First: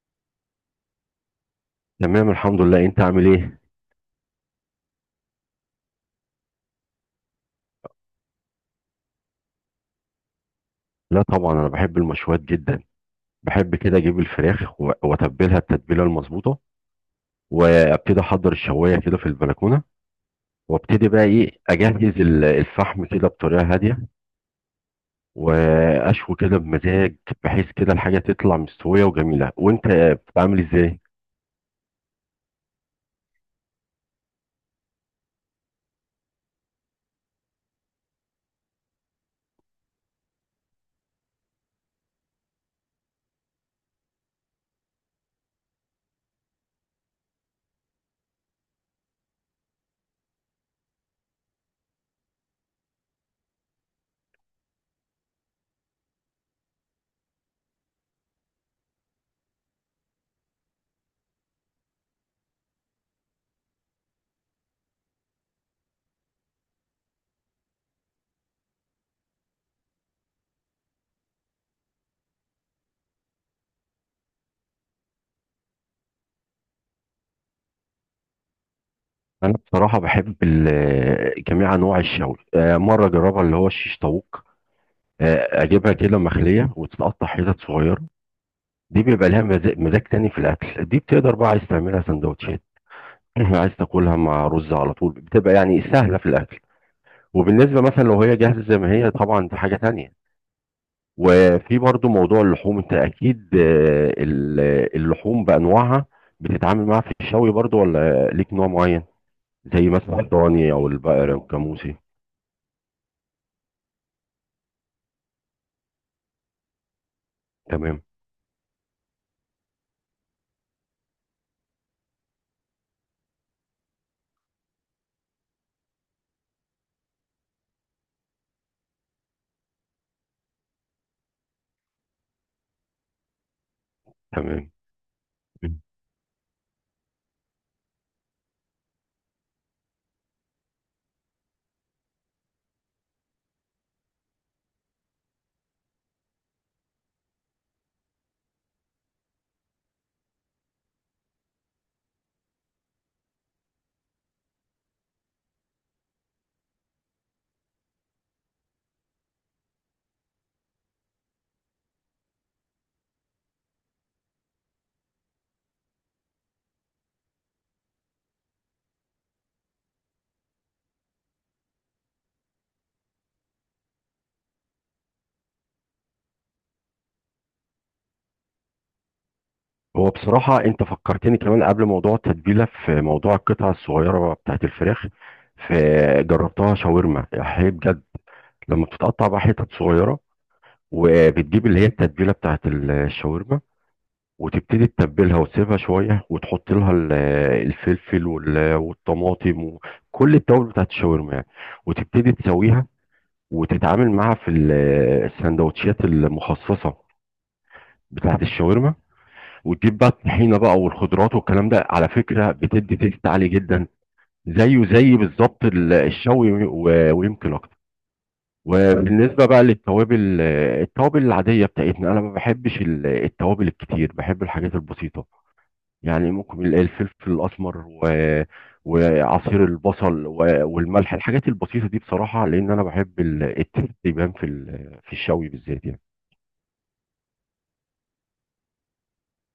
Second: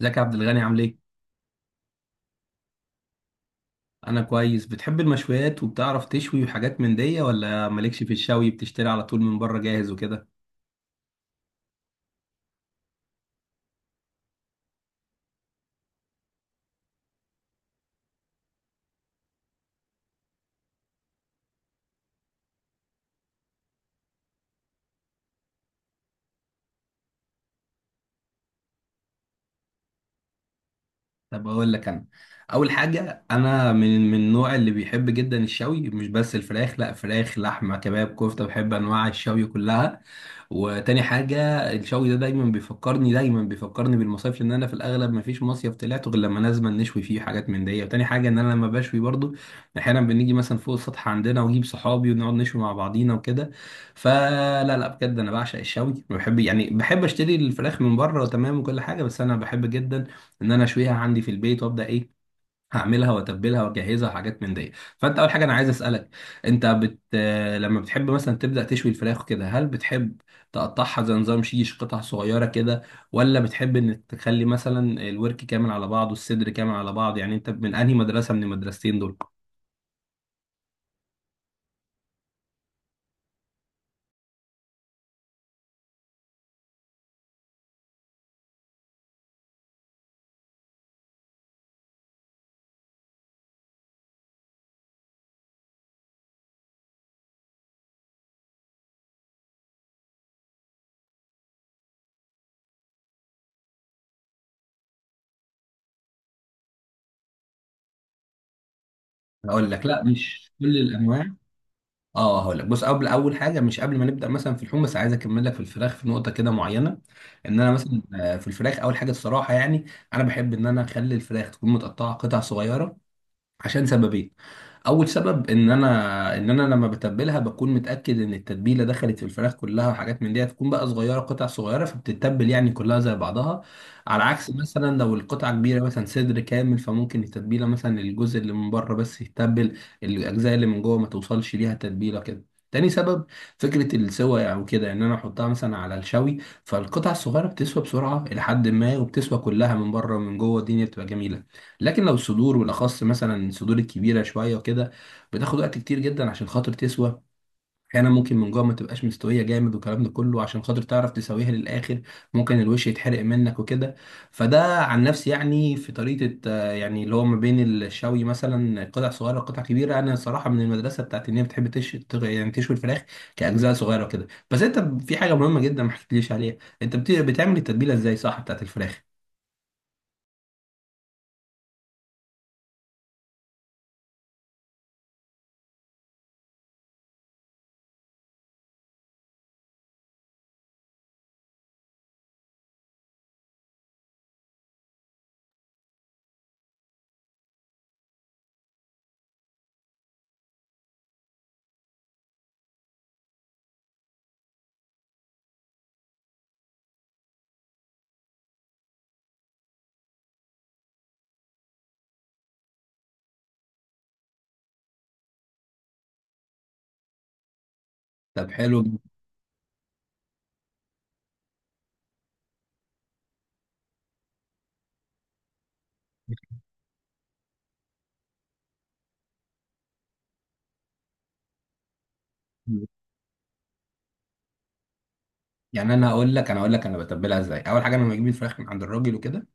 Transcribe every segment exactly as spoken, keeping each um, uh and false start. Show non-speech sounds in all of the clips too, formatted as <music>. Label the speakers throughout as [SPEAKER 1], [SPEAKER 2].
[SPEAKER 1] ازيك يا عبد الغني، عامل ايه؟
[SPEAKER 2] تمام، الحمد لله. انت عامل ايه؟
[SPEAKER 1] انا كويس. بتحب المشويات وبتعرف تشوي وحاجات من دي، ولا مالكش في الشوي بتشتري على طول من بره جاهز وكده؟
[SPEAKER 2] لا طبعا، انا بحب المشويات جدا. بحب كده اجيب الفراخ و- واتبلها التتبيله المظبوطه، وابتدي احضر الشوايه كده في البلكونه، وابتدي بقى ايه اجهز ال- الفحم كده بطريقه هاديه، واشوي كده بمزاج، بحيث كده الحاجه تطلع مستويه وجميله. وانت بتعمل ازاي؟
[SPEAKER 1] طب اقول لك انا. اول حاجه، انا من من النوع اللي بيحب جدا الشوي، مش بس الفراخ، لا، فراخ لحمه كباب كفته، بحب انواع الشوي كلها. وتاني حاجه، الشوي ده دايما بيفكرني دايما بيفكرني بالمصايف، لان انا في الاغلب ما فيش مصيف طلعته غير لما لازم نشوي فيه حاجات من دي. وتاني حاجه ان انا لما بشوي برضو احيانا بنيجي مثلا فوق السطح عندنا واجيب صحابي ونقعد نشوي مع بعضينا وكده. فلا لا بجد، انا بعشق الشوي، بحب، يعني بحب اشتري الفراخ من بره تمام وكل حاجه، بس انا بحب جدا ان انا اشويها عندي في البيت، وابدا ايه، هعملها واتبلها واجهزها وحاجات من دي. فانت، اول حاجه انا عايز اسالك، انت بت... آه، لما بتحب مثلا تبدا تشوي الفراخ كده، هل بتحب تقطعها زي نظام شيش قطع صغيره كده، ولا بتحب ان تخلي مثلا الورك كامل على بعضه، الصدر كامل على بعض؟ يعني انت من انهي مدرسه من المدرستين دول؟
[SPEAKER 2] انا بصراحه بحب ال- جميع انواع الشوي. آه، مره اجربها اللي هو الشيش طاووق. آه، اجيبها كده مخليه وتتقطع حتت صغيره، دي بيبقى لها مزاج مزاج تاني في الاكل. دي بتقدر بقى عايز تعملها سندوتشات، <clears throat> عايز تاكلها مع رز على طول، بتبقى يعني سهله في الاكل. وبالنسبه مثلا لو هي جاهزه زي ما هي طبعا، دي حاجه تانية. وفي برضو موضوع اللحوم، انت اكيد آه، ال- اللحوم بانواعها بتتعامل معاها في الشوي برضو، ولا ليك نوع معين؟
[SPEAKER 1] هقول لك،
[SPEAKER 2] زي
[SPEAKER 1] لا
[SPEAKER 2] مثلا
[SPEAKER 1] مش
[SPEAKER 2] الضاني
[SPEAKER 1] كل
[SPEAKER 2] او
[SPEAKER 1] الانواع.
[SPEAKER 2] البقري والجاموسي.
[SPEAKER 1] اه، هقول لك، بص، قبل، اول حاجه، مش قبل ما نبدا مثلا في اللحوم، بس عايز اكمل لك في الفراخ في نقطه كده معينه. ان انا مثلا
[SPEAKER 2] تمام.
[SPEAKER 1] آه، في الفراخ، اول حاجه الصراحه يعني، انا بحب ان انا اخلي الفراخ تكون متقطعه قطع صغيره، عشان سببين. اول سبب، ان انا ان انا لما بتبلها بكون متاكد ان التتبيله دخلت في الفراخ كلها وحاجات من دي، تكون بقى صغيره قطع صغيره، فبتتبل يعني كلها زي بعضها. على عكس
[SPEAKER 2] تمام.
[SPEAKER 1] مثلا لو القطعه كبيره، مثلا صدر كامل، فممكن التتبيله مثلا الجزء اللي من بره بس يتبل، الاجزاء اللي من جوه ما توصلش ليها تتبيله كده. تاني سبب، فكرة السوى يعني وكده، ان انا احطها مثلا على الشوي. فالقطع الصغيرة بتسوى بسرعة الى حد ما، وبتسوى كلها من بره ومن جوه، الدنيا بتبقى جميلة. لكن لو الصدور، بالاخص مثلا الصدور الكبيره شويه وكده، بتاخد وقت كتير جدا عشان خاطر تسوى. احيانا ممكن من جوه ما تبقاش مستويه جامد، والكلام ده كله عشان خاطر تعرف تسويها للاخر، ممكن الوش يتحرق منك وكده. فده عن نفسي يعني، في طريقه آه، يعني اللي هو ما بين الشوي مثلا قطع صغيره وقطع كبيره، انا صراحه من المدرسه بتاعت ان هي بتحب تش... تغ- يعني تشوي الفراخ كاجزاء صغيره وكده. بس انت، في حاجه مهمه جدا ما حكيتليش عليها، انت بت... بتعمل التتبيله ازاي، صح، بتاعت الفراخ؟
[SPEAKER 2] هو بصراحة أنت فكرتني كمان قبل موضوع التتبيلة في موضوع القطع الصغيرة بتاعت الفراخ، فجربتها شاورما هي بجد. لما بتتقطع بقى حتت صغيرة، وبتجيب اللي هي التتبيلة بتاعت الشاورما، وتبتدي تتبلها وتسيبها شوية وتحط لها ال- الفلفل وال- والطماطم وكل التوابل بتاعت الشاورما يعني، وتبتدي تسويها وتتعامل معاها في ال- السندوتشات المخصصة بتاعت الشاورما، وتجيب بقى الطحينه بقى والخضروات والكلام ده. على فكره بتدي تيست عالي جدا، زيه زي بالظبط ال- الشوي و- ويمكن اكتر.
[SPEAKER 1] طب حلو.
[SPEAKER 2] وبالنسبه بقى للتوابل، آه، التوابل العاديه بتاعتنا، انا ما بحبش ال- التوابل الكتير، بحب الحاجات البسيطه. يعني ممكن ال- الفلفل الاسمر و وعصير البصل و- والملح، الحاجات البسيطه دي بصراحه، لان انا بحب ال- التيست يبان في ال- في الشوي بالذات
[SPEAKER 1] يعني
[SPEAKER 2] يعني.
[SPEAKER 1] انا اقول لك، انا اقول لك انا بتبلها ازاي. اول حاجه، انا لما بجيب الفراخ من عند الراجل وكده،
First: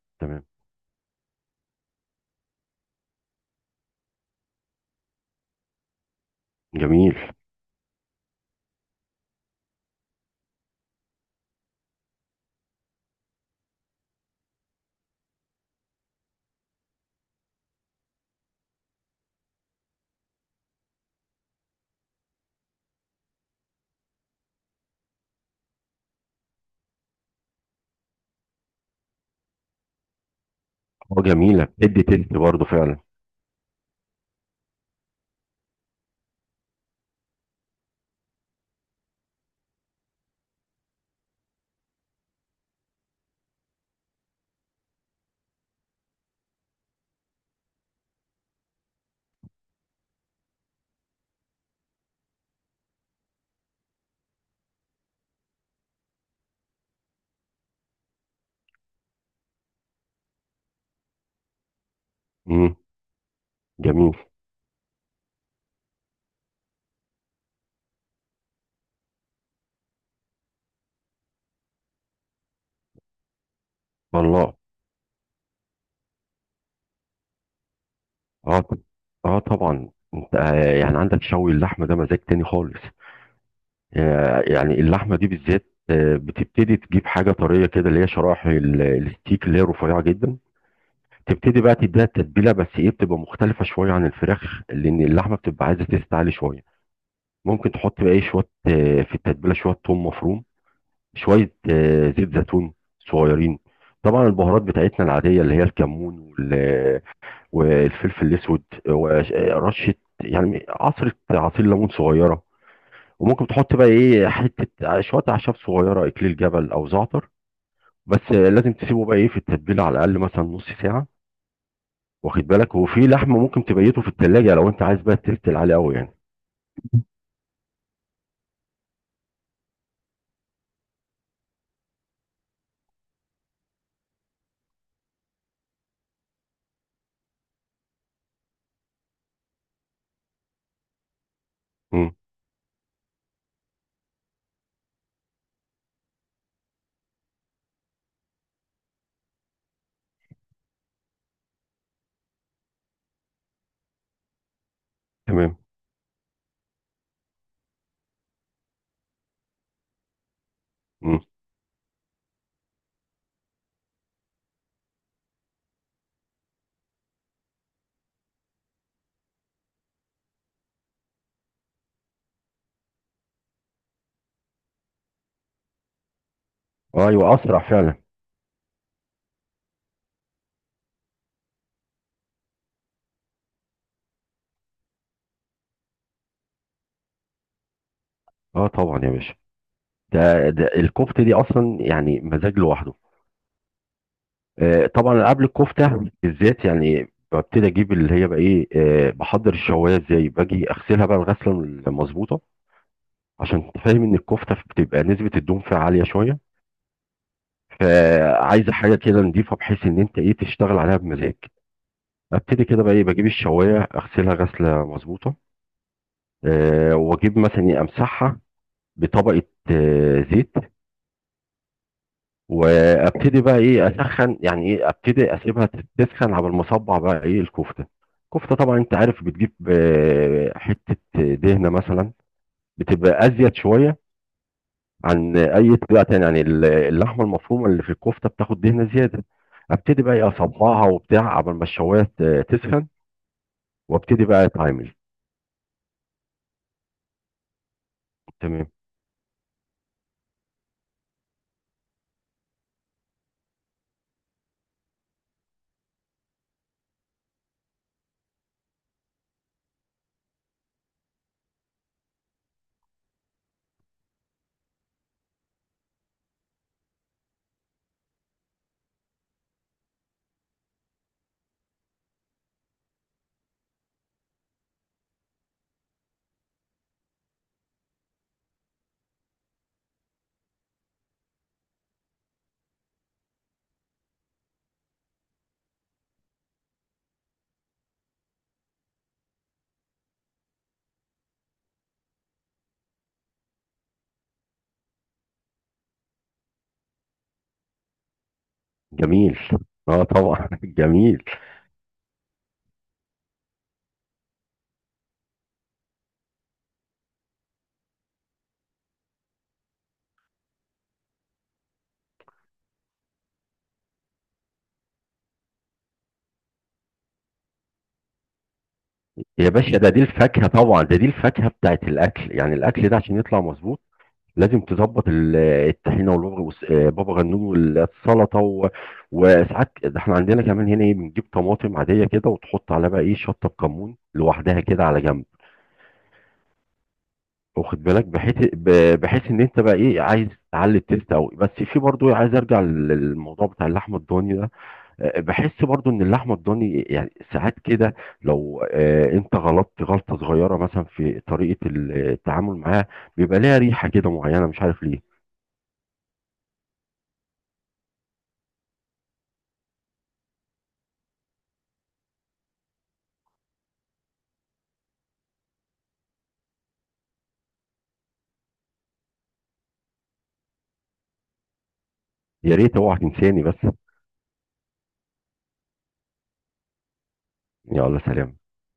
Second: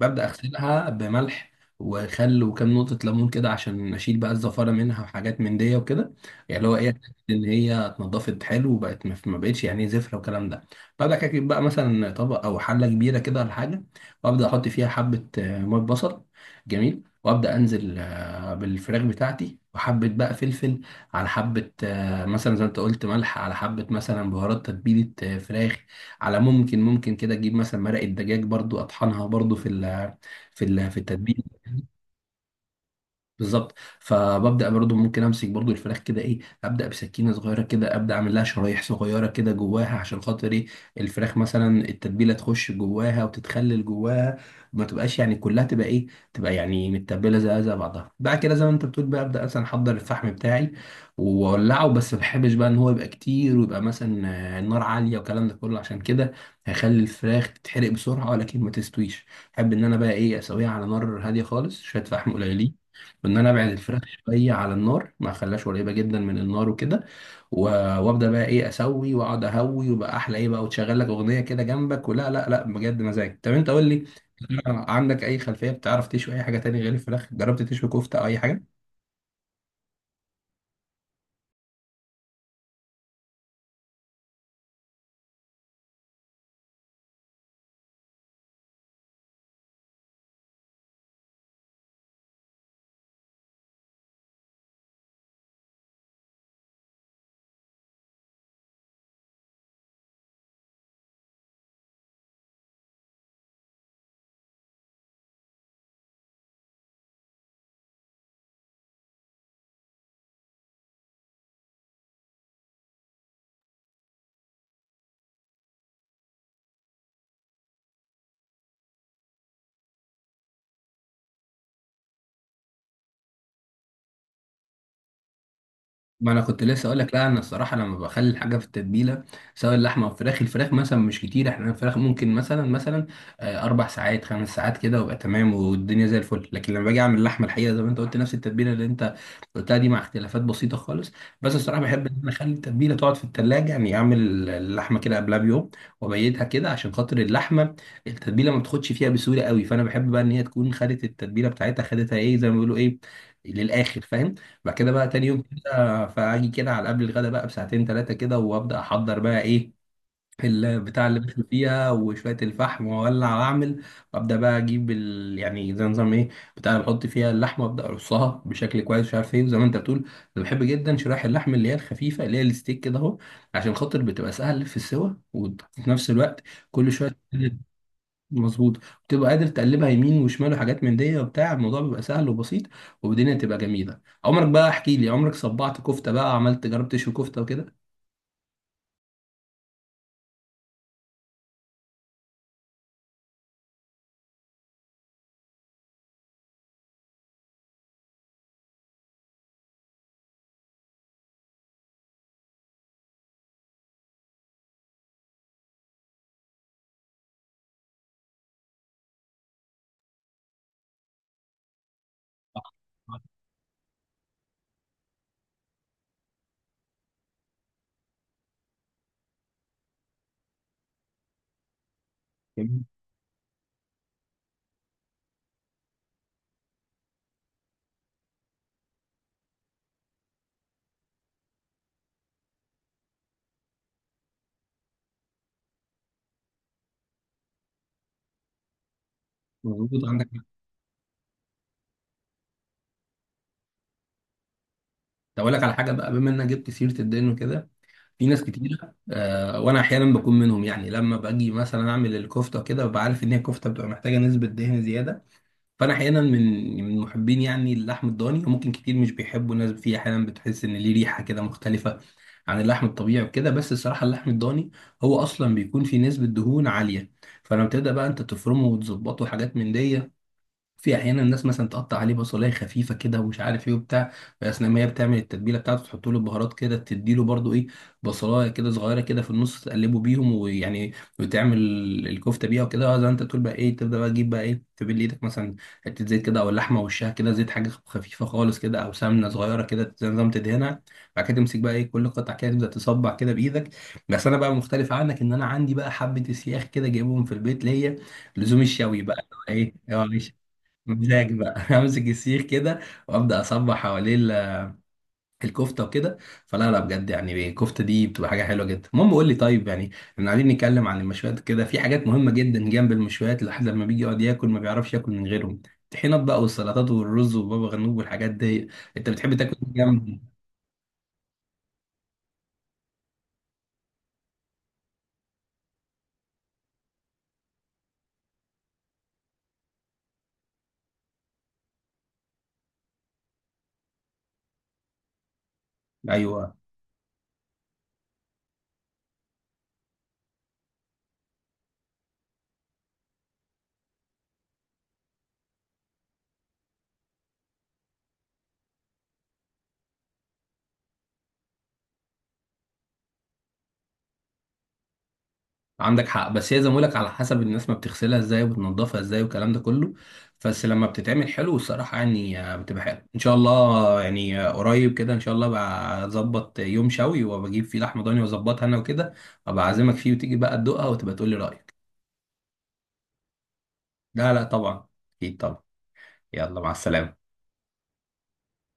[SPEAKER 1] ببدا
[SPEAKER 2] تمام.
[SPEAKER 1] اغسلها بملح وخل وكام نقطه ليمون كده، عشان اشيل بقى الزفاره منها وحاجات من دي وكده. يعني اللي هو ايه، أتأكد
[SPEAKER 2] جميل.
[SPEAKER 1] ان هي اتنضفت حلو، وبقت ما ما بقتش يعني زفره والكلام ده. ببدا كده اجيب بقى مثلا طبق او حله كبيره كده ولا حاجه، وابدا احط فيها حبه آه، ميه بصل. جميل. وابدا انزل آه، بالفراخ بتاعتي، وحبه بقى فلفل على حبه آه، مثلا زي ما انت قلت ملح، على حبة مثلا بهارات تتبيلة آه، فراخ، على ممكن، ممكن كده تجيب مثلا مرقة دجاج برضو، اطحنها برضو في ال، في ال في
[SPEAKER 2] اه
[SPEAKER 1] التتبيل.
[SPEAKER 2] جميله، بتدي تيست برضه فعلا.
[SPEAKER 1] بالظبط. فببدا برضو ممكن امسك برضو الفراخ كده ايه، ابدا بسكينه صغيره كده، ابدا اعمل لها شرايح صغيره كده جواها، عشان خاطر ايه، الفراخ مثلا التتبيله تخش جواها وتتخلل جواها، ما تبقاش يعني كلها تبقى ايه، تبقى يعني متبله زي زي بعضها. بعد كده، زي ما انت بتقول بقى، ابدا مثلا احضر الفحم بتاعي واولعه، بس ما بحبش بقى ان هو يبقى كتير ويبقى مثلا آه، النار عاليه، والكلام ده كله عشان كده هيخلي الفراخ تتحرق بسرعه ولكن ما تستويش. احب ان انا بقى ايه، اسويها على نار هاديه خالص، شويه فحم
[SPEAKER 2] امم.
[SPEAKER 1] قليلين، ان انا ابعد الفراخ
[SPEAKER 2] جميل.
[SPEAKER 1] شويه على النار، ما اخليهاش قريبه جدا من النار وكده. و- وابدا بقى ايه اسوي واقعد اهوي، وبقى احلى ايه بقى، وتشغل لك اغنيه كده جنبك. ولا، لا لا بجد مزاج. طب انت قول لي،
[SPEAKER 2] والله.
[SPEAKER 1] عندك اي خلفيه بتعرف تشوي اي حاجه تاني غير الفراخ؟ جربت تشوي كفته او اي حاجه؟
[SPEAKER 2] اه. اه طبعا. انت آه، يعني عندك شوي اللحمه ده مزاج تاني خالص. آه، يعني اللحمه دي بالذات آه، بتبتدي تجيب حاجه طريه كده، اللي هي شرايح ال- الستيك اللي هي رفيعه جدا. تبتدي بقى تديها التتبيله، بس ايه بتبقى مختلفه شويه عن الفراخ، لان اللحمه بتبقى عايزه تستعلي شويه. ممكن تحط بقى ايه شويه آه، في التتبيله، شويه ثوم مفروم، شويه آه، زيت زيتون صغيرين. طبعا البهارات بتاعتنا العاديه اللي هي الكمون والفلفل الاسود، وش- رشه يعني عصره عصير ليمون صغيره، وممكن تحط بقى ايه حته شويه اعشاب صغيره، اكليل جبل او زعتر. بس لازم تسيبه بقى ايه في التتبيله على الاقل مثلا نص ساعه. واخد بالك، وفي لحمه ممكن تبيته في التلاجة لو انت عايز بقى تفتل عليه قوي يعني.
[SPEAKER 1] ما انا كنت لسه اقول لك. لا انا الصراحه لما بخلي الحاجه في التتبيله، سواء اللحمه او الفراخ، الفراخ مثلا مش كتير، احنا الفراخ ممكن مثلا مثلا آه، اربع ساعات خمس ساعات كده وابقى تمام والدنيا زي الفل. لكن لما باجي اعمل اللحمه، الحقيقه زي ما انت قلت، نفس التتبيله اللي انت قلتها دي مع اختلافات بسيطه خالص. بس الصراحه بحب
[SPEAKER 2] امم.
[SPEAKER 1] ان انا اخلي التتبيله تقعد في التلاجة، يعني اعمل اللحمه كده قبلها بيوم وابيتها كده، عشان خاطر اللحمه التتبيله ما بتاخدش فيها بسهوله قوي، فانا بحب بقى ان هي تكون خدت التتبيله بتاعتها، خدتها ايه، زي ما بيقولوا ايه، للاخر، فاهم. بعد كده بقى تاني يوم
[SPEAKER 2] تمام.
[SPEAKER 1] آه، فاجي كده على قبل الغدا بقى بساعتين ثلاثه كده، وابدا احضر بقى ايه البتاع اللي
[SPEAKER 2] امم.
[SPEAKER 1] بشوي فيها، وشويه الفحم، واولع واعمل. وابدا بقى اجيب ال... يعني زي نظام ايه، بتاع اللي بحط فيها اللحمه، وابدا ارصها بشكل كويس، مش عارف ايه. زي ما انت بتقول، انا بحب جدا شرايح اللحم اللي هي الخفيفه، اللي هي الستيك كده اهو، عشان خاطر بتبقى سهل في السوا، وفي نفس الوقت كل شويه،
[SPEAKER 2] ايوه اسرع فعلا.
[SPEAKER 1] مظبوط، بتبقى قادر تقلبها يمين وشمال وحاجات من دي، وبتاع، الموضوع بيبقى سهل وبسيط والدنيا تبقى جميله. عمرك بقى، احكي لي، عمرك صبعت كفته بقى، عملت، جربت تشوي كفته وكده؟
[SPEAKER 2] اه طبعا يا باشا، ده ده الكفته دي اصلا يعني مزاج لوحده. آه، طبعا قبل الكفته بالذات يعني ببتدي اجيب اللي هي بقى ايه، آه، بحضر الشوايه ازاي. باجي اغسلها بقى الغسله المظبوطه، عشان فاهم ان الكفته بتبقى نسبه الدهون فيها عاليه شويه، فعايزه حاجه كده نضيفه، بحيث ان انت ايه تشتغل عليها بمزاج. ابتدي
[SPEAKER 1] <laughs>
[SPEAKER 2] كده بقى ايه
[SPEAKER 1] آه،
[SPEAKER 2] بجيب الشوايه اغسلها غسله مظبوطه. آه، واجيب مثلا إيه، امسحها بطبقه آه، زيت،
[SPEAKER 1] جميل.
[SPEAKER 2] وابتدي بقى ايه اسخن، يعني ايه ابتدي اسيبها تسخن على ما اصبع بقى ايه الكفته. الكفته طبعا انت عارف بتجيب آه، حته دهنه مثلا بتبقى ازيد شويه عن اي طريقه تانية، يعني ال- اللحمه المفرومه اللي في الكفته بتاخد دهنه زياده. ابتدي
[SPEAKER 1] مظبوط،
[SPEAKER 2] بقى
[SPEAKER 1] عندك
[SPEAKER 2] ايه
[SPEAKER 1] حق.
[SPEAKER 2] اصبعها وبتاع قبل ما الشوايه ت- تسخن، وابتدي بقى اتعامل.
[SPEAKER 1] طب اقول لك على حاجه بقى، بما انك جبت سيره الدين وكده، في ناس
[SPEAKER 2] تمام.
[SPEAKER 1] كتير، آه وانا احيانا بكون منهم، يعني لما باجي مثلا اعمل الكفته كده، ببقى عارف ان هي كفته بتبقى محتاجه نسبه دهن زياده، فانا احيانا من من محبين يعني اللحم الضاني، وممكن كتير مش بيحبوا، ناس فيه احيانا بتحس ان ليه ريحه كده مختلفه عن اللحم الطبيعي وكده. بس الصراحه اللحم الضاني هو اصلا بيكون فيه نسبه دهون عاليه، فلما تبدا بقى انت تفرمه وتظبطه وحاجات من دي، في احيانا الناس مثلا تقطع عليه بصلايه خفيفه كده ومش عارف ايه وبتاع، اثناء ما هي بتعمل التتبيله بتاعته تحط له البهارات كده، تديله برضو ايه بصلايه كده صغيره كده في النص، تقلبه بيهم ويعني وتعمل الكفته بيها وكده. آه، زي ما انت تقول بقى ايه، تبدا بقى تجيب بقى ايه، تبل ايدك مثلا حته زيت كده، او اللحمه وشها كده زيت، حاجه خفيفه خالص كده، او سمنه صغيره كده زي نظام تدهنها. بعد كده تمسك بقى ايه كل قطعه كده، تبدا تصبع كده بايدك. بس انا بقى مختلف عنك، ان انا عندي بقى حبه اسياخ كده جايبهم في البيت ليا لزوم الشوي بقى
[SPEAKER 2] جميل.
[SPEAKER 1] ايه
[SPEAKER 2] اه
[SPEAKER 1] اه.
[SPEAKER 2] طبعا <laughs> جميل.
[SPEAKER 1] مزاج بقى. <laughs> امسك السيخ كده، وابدا اصبح حواليه ال- الكفته وكده. فلا لا بجد يعني الكفته دي بتبقى حاجه حلوه جدا. المهم قول لي، طيب يعني احنا قاعدين نتكلم عن المشويات كده، في حاجات مهمه جدا جنب المشويات، الواحد لما بيجي يقعد ياكل ما بيعرفش ياكل من غيرهم، الطحينات بقى والسلطات والرز وبابا غنوج والحاجات دي، انت بتحب
[SPEAKER 2] يا
[SPEAKER 1] تاكل إيه
[SPEAKER 2] باشا، ده دي
[SPEAKER 1] جنب؟
[SPEAKER 2] الفاكهه طبعا، ده دي الفاكهه بتاعت الاكل يعني. الاكل ده عشان يطلع مظبوط لازم تظبط ال- الطحينه، والبابا والس- آه، بابا غنوج والسلطه. و... وساعات ده احنا عندنا كمان هنا ايه بنجيب طماطم عاديه كده وتحط عليها بقى ايه شطه بكمون لوحدها كده على جنب.
[SPEAKER 1] ايوه،
[SPEAKER 2] واخد بالك، بحيث ب- بحيث ان انت بقى ايه عايز تعلي التيست قوي. بس في برضو إيه، عايز ارجع لل- للموضوع بتاع اللحمه الضاني ده. آه، بحس برضو ان اللحمه الضاني يعني ساعات كده، لو آه، انت غلطت غلطه صغيره مثلا في طريقه التعامل معاها، بيبقى ليها ريحه كده معينه مش عارف ليه.
[SPEAKER 1] عندك حق. بس هي زي ما بقولك، على حسب الناس، ما بتغسلها ازاي وبتنضفها ازاي والكلام ده كله. بس لما بتتعمل حلو الصراحة، يعني آه، بتبقى حلو ان شاء الله. يعني آه، قريب كده ان شاء الله بقى اظبط يوم شوي، وبجيب فيه لحمة ضاني واظبطها انا وكده، ابقى اعزمك فيه وتيجي بقى تدوقها وتبقى تقولي رأيك.
[SPEAKER 2] يا ريت اوعى تنساني بس.
[SPEAKER 1] لا لا، طبعا، اكيد طبعا. يلا، مع السلامة.
[SPEAKER 2] يلا سلام.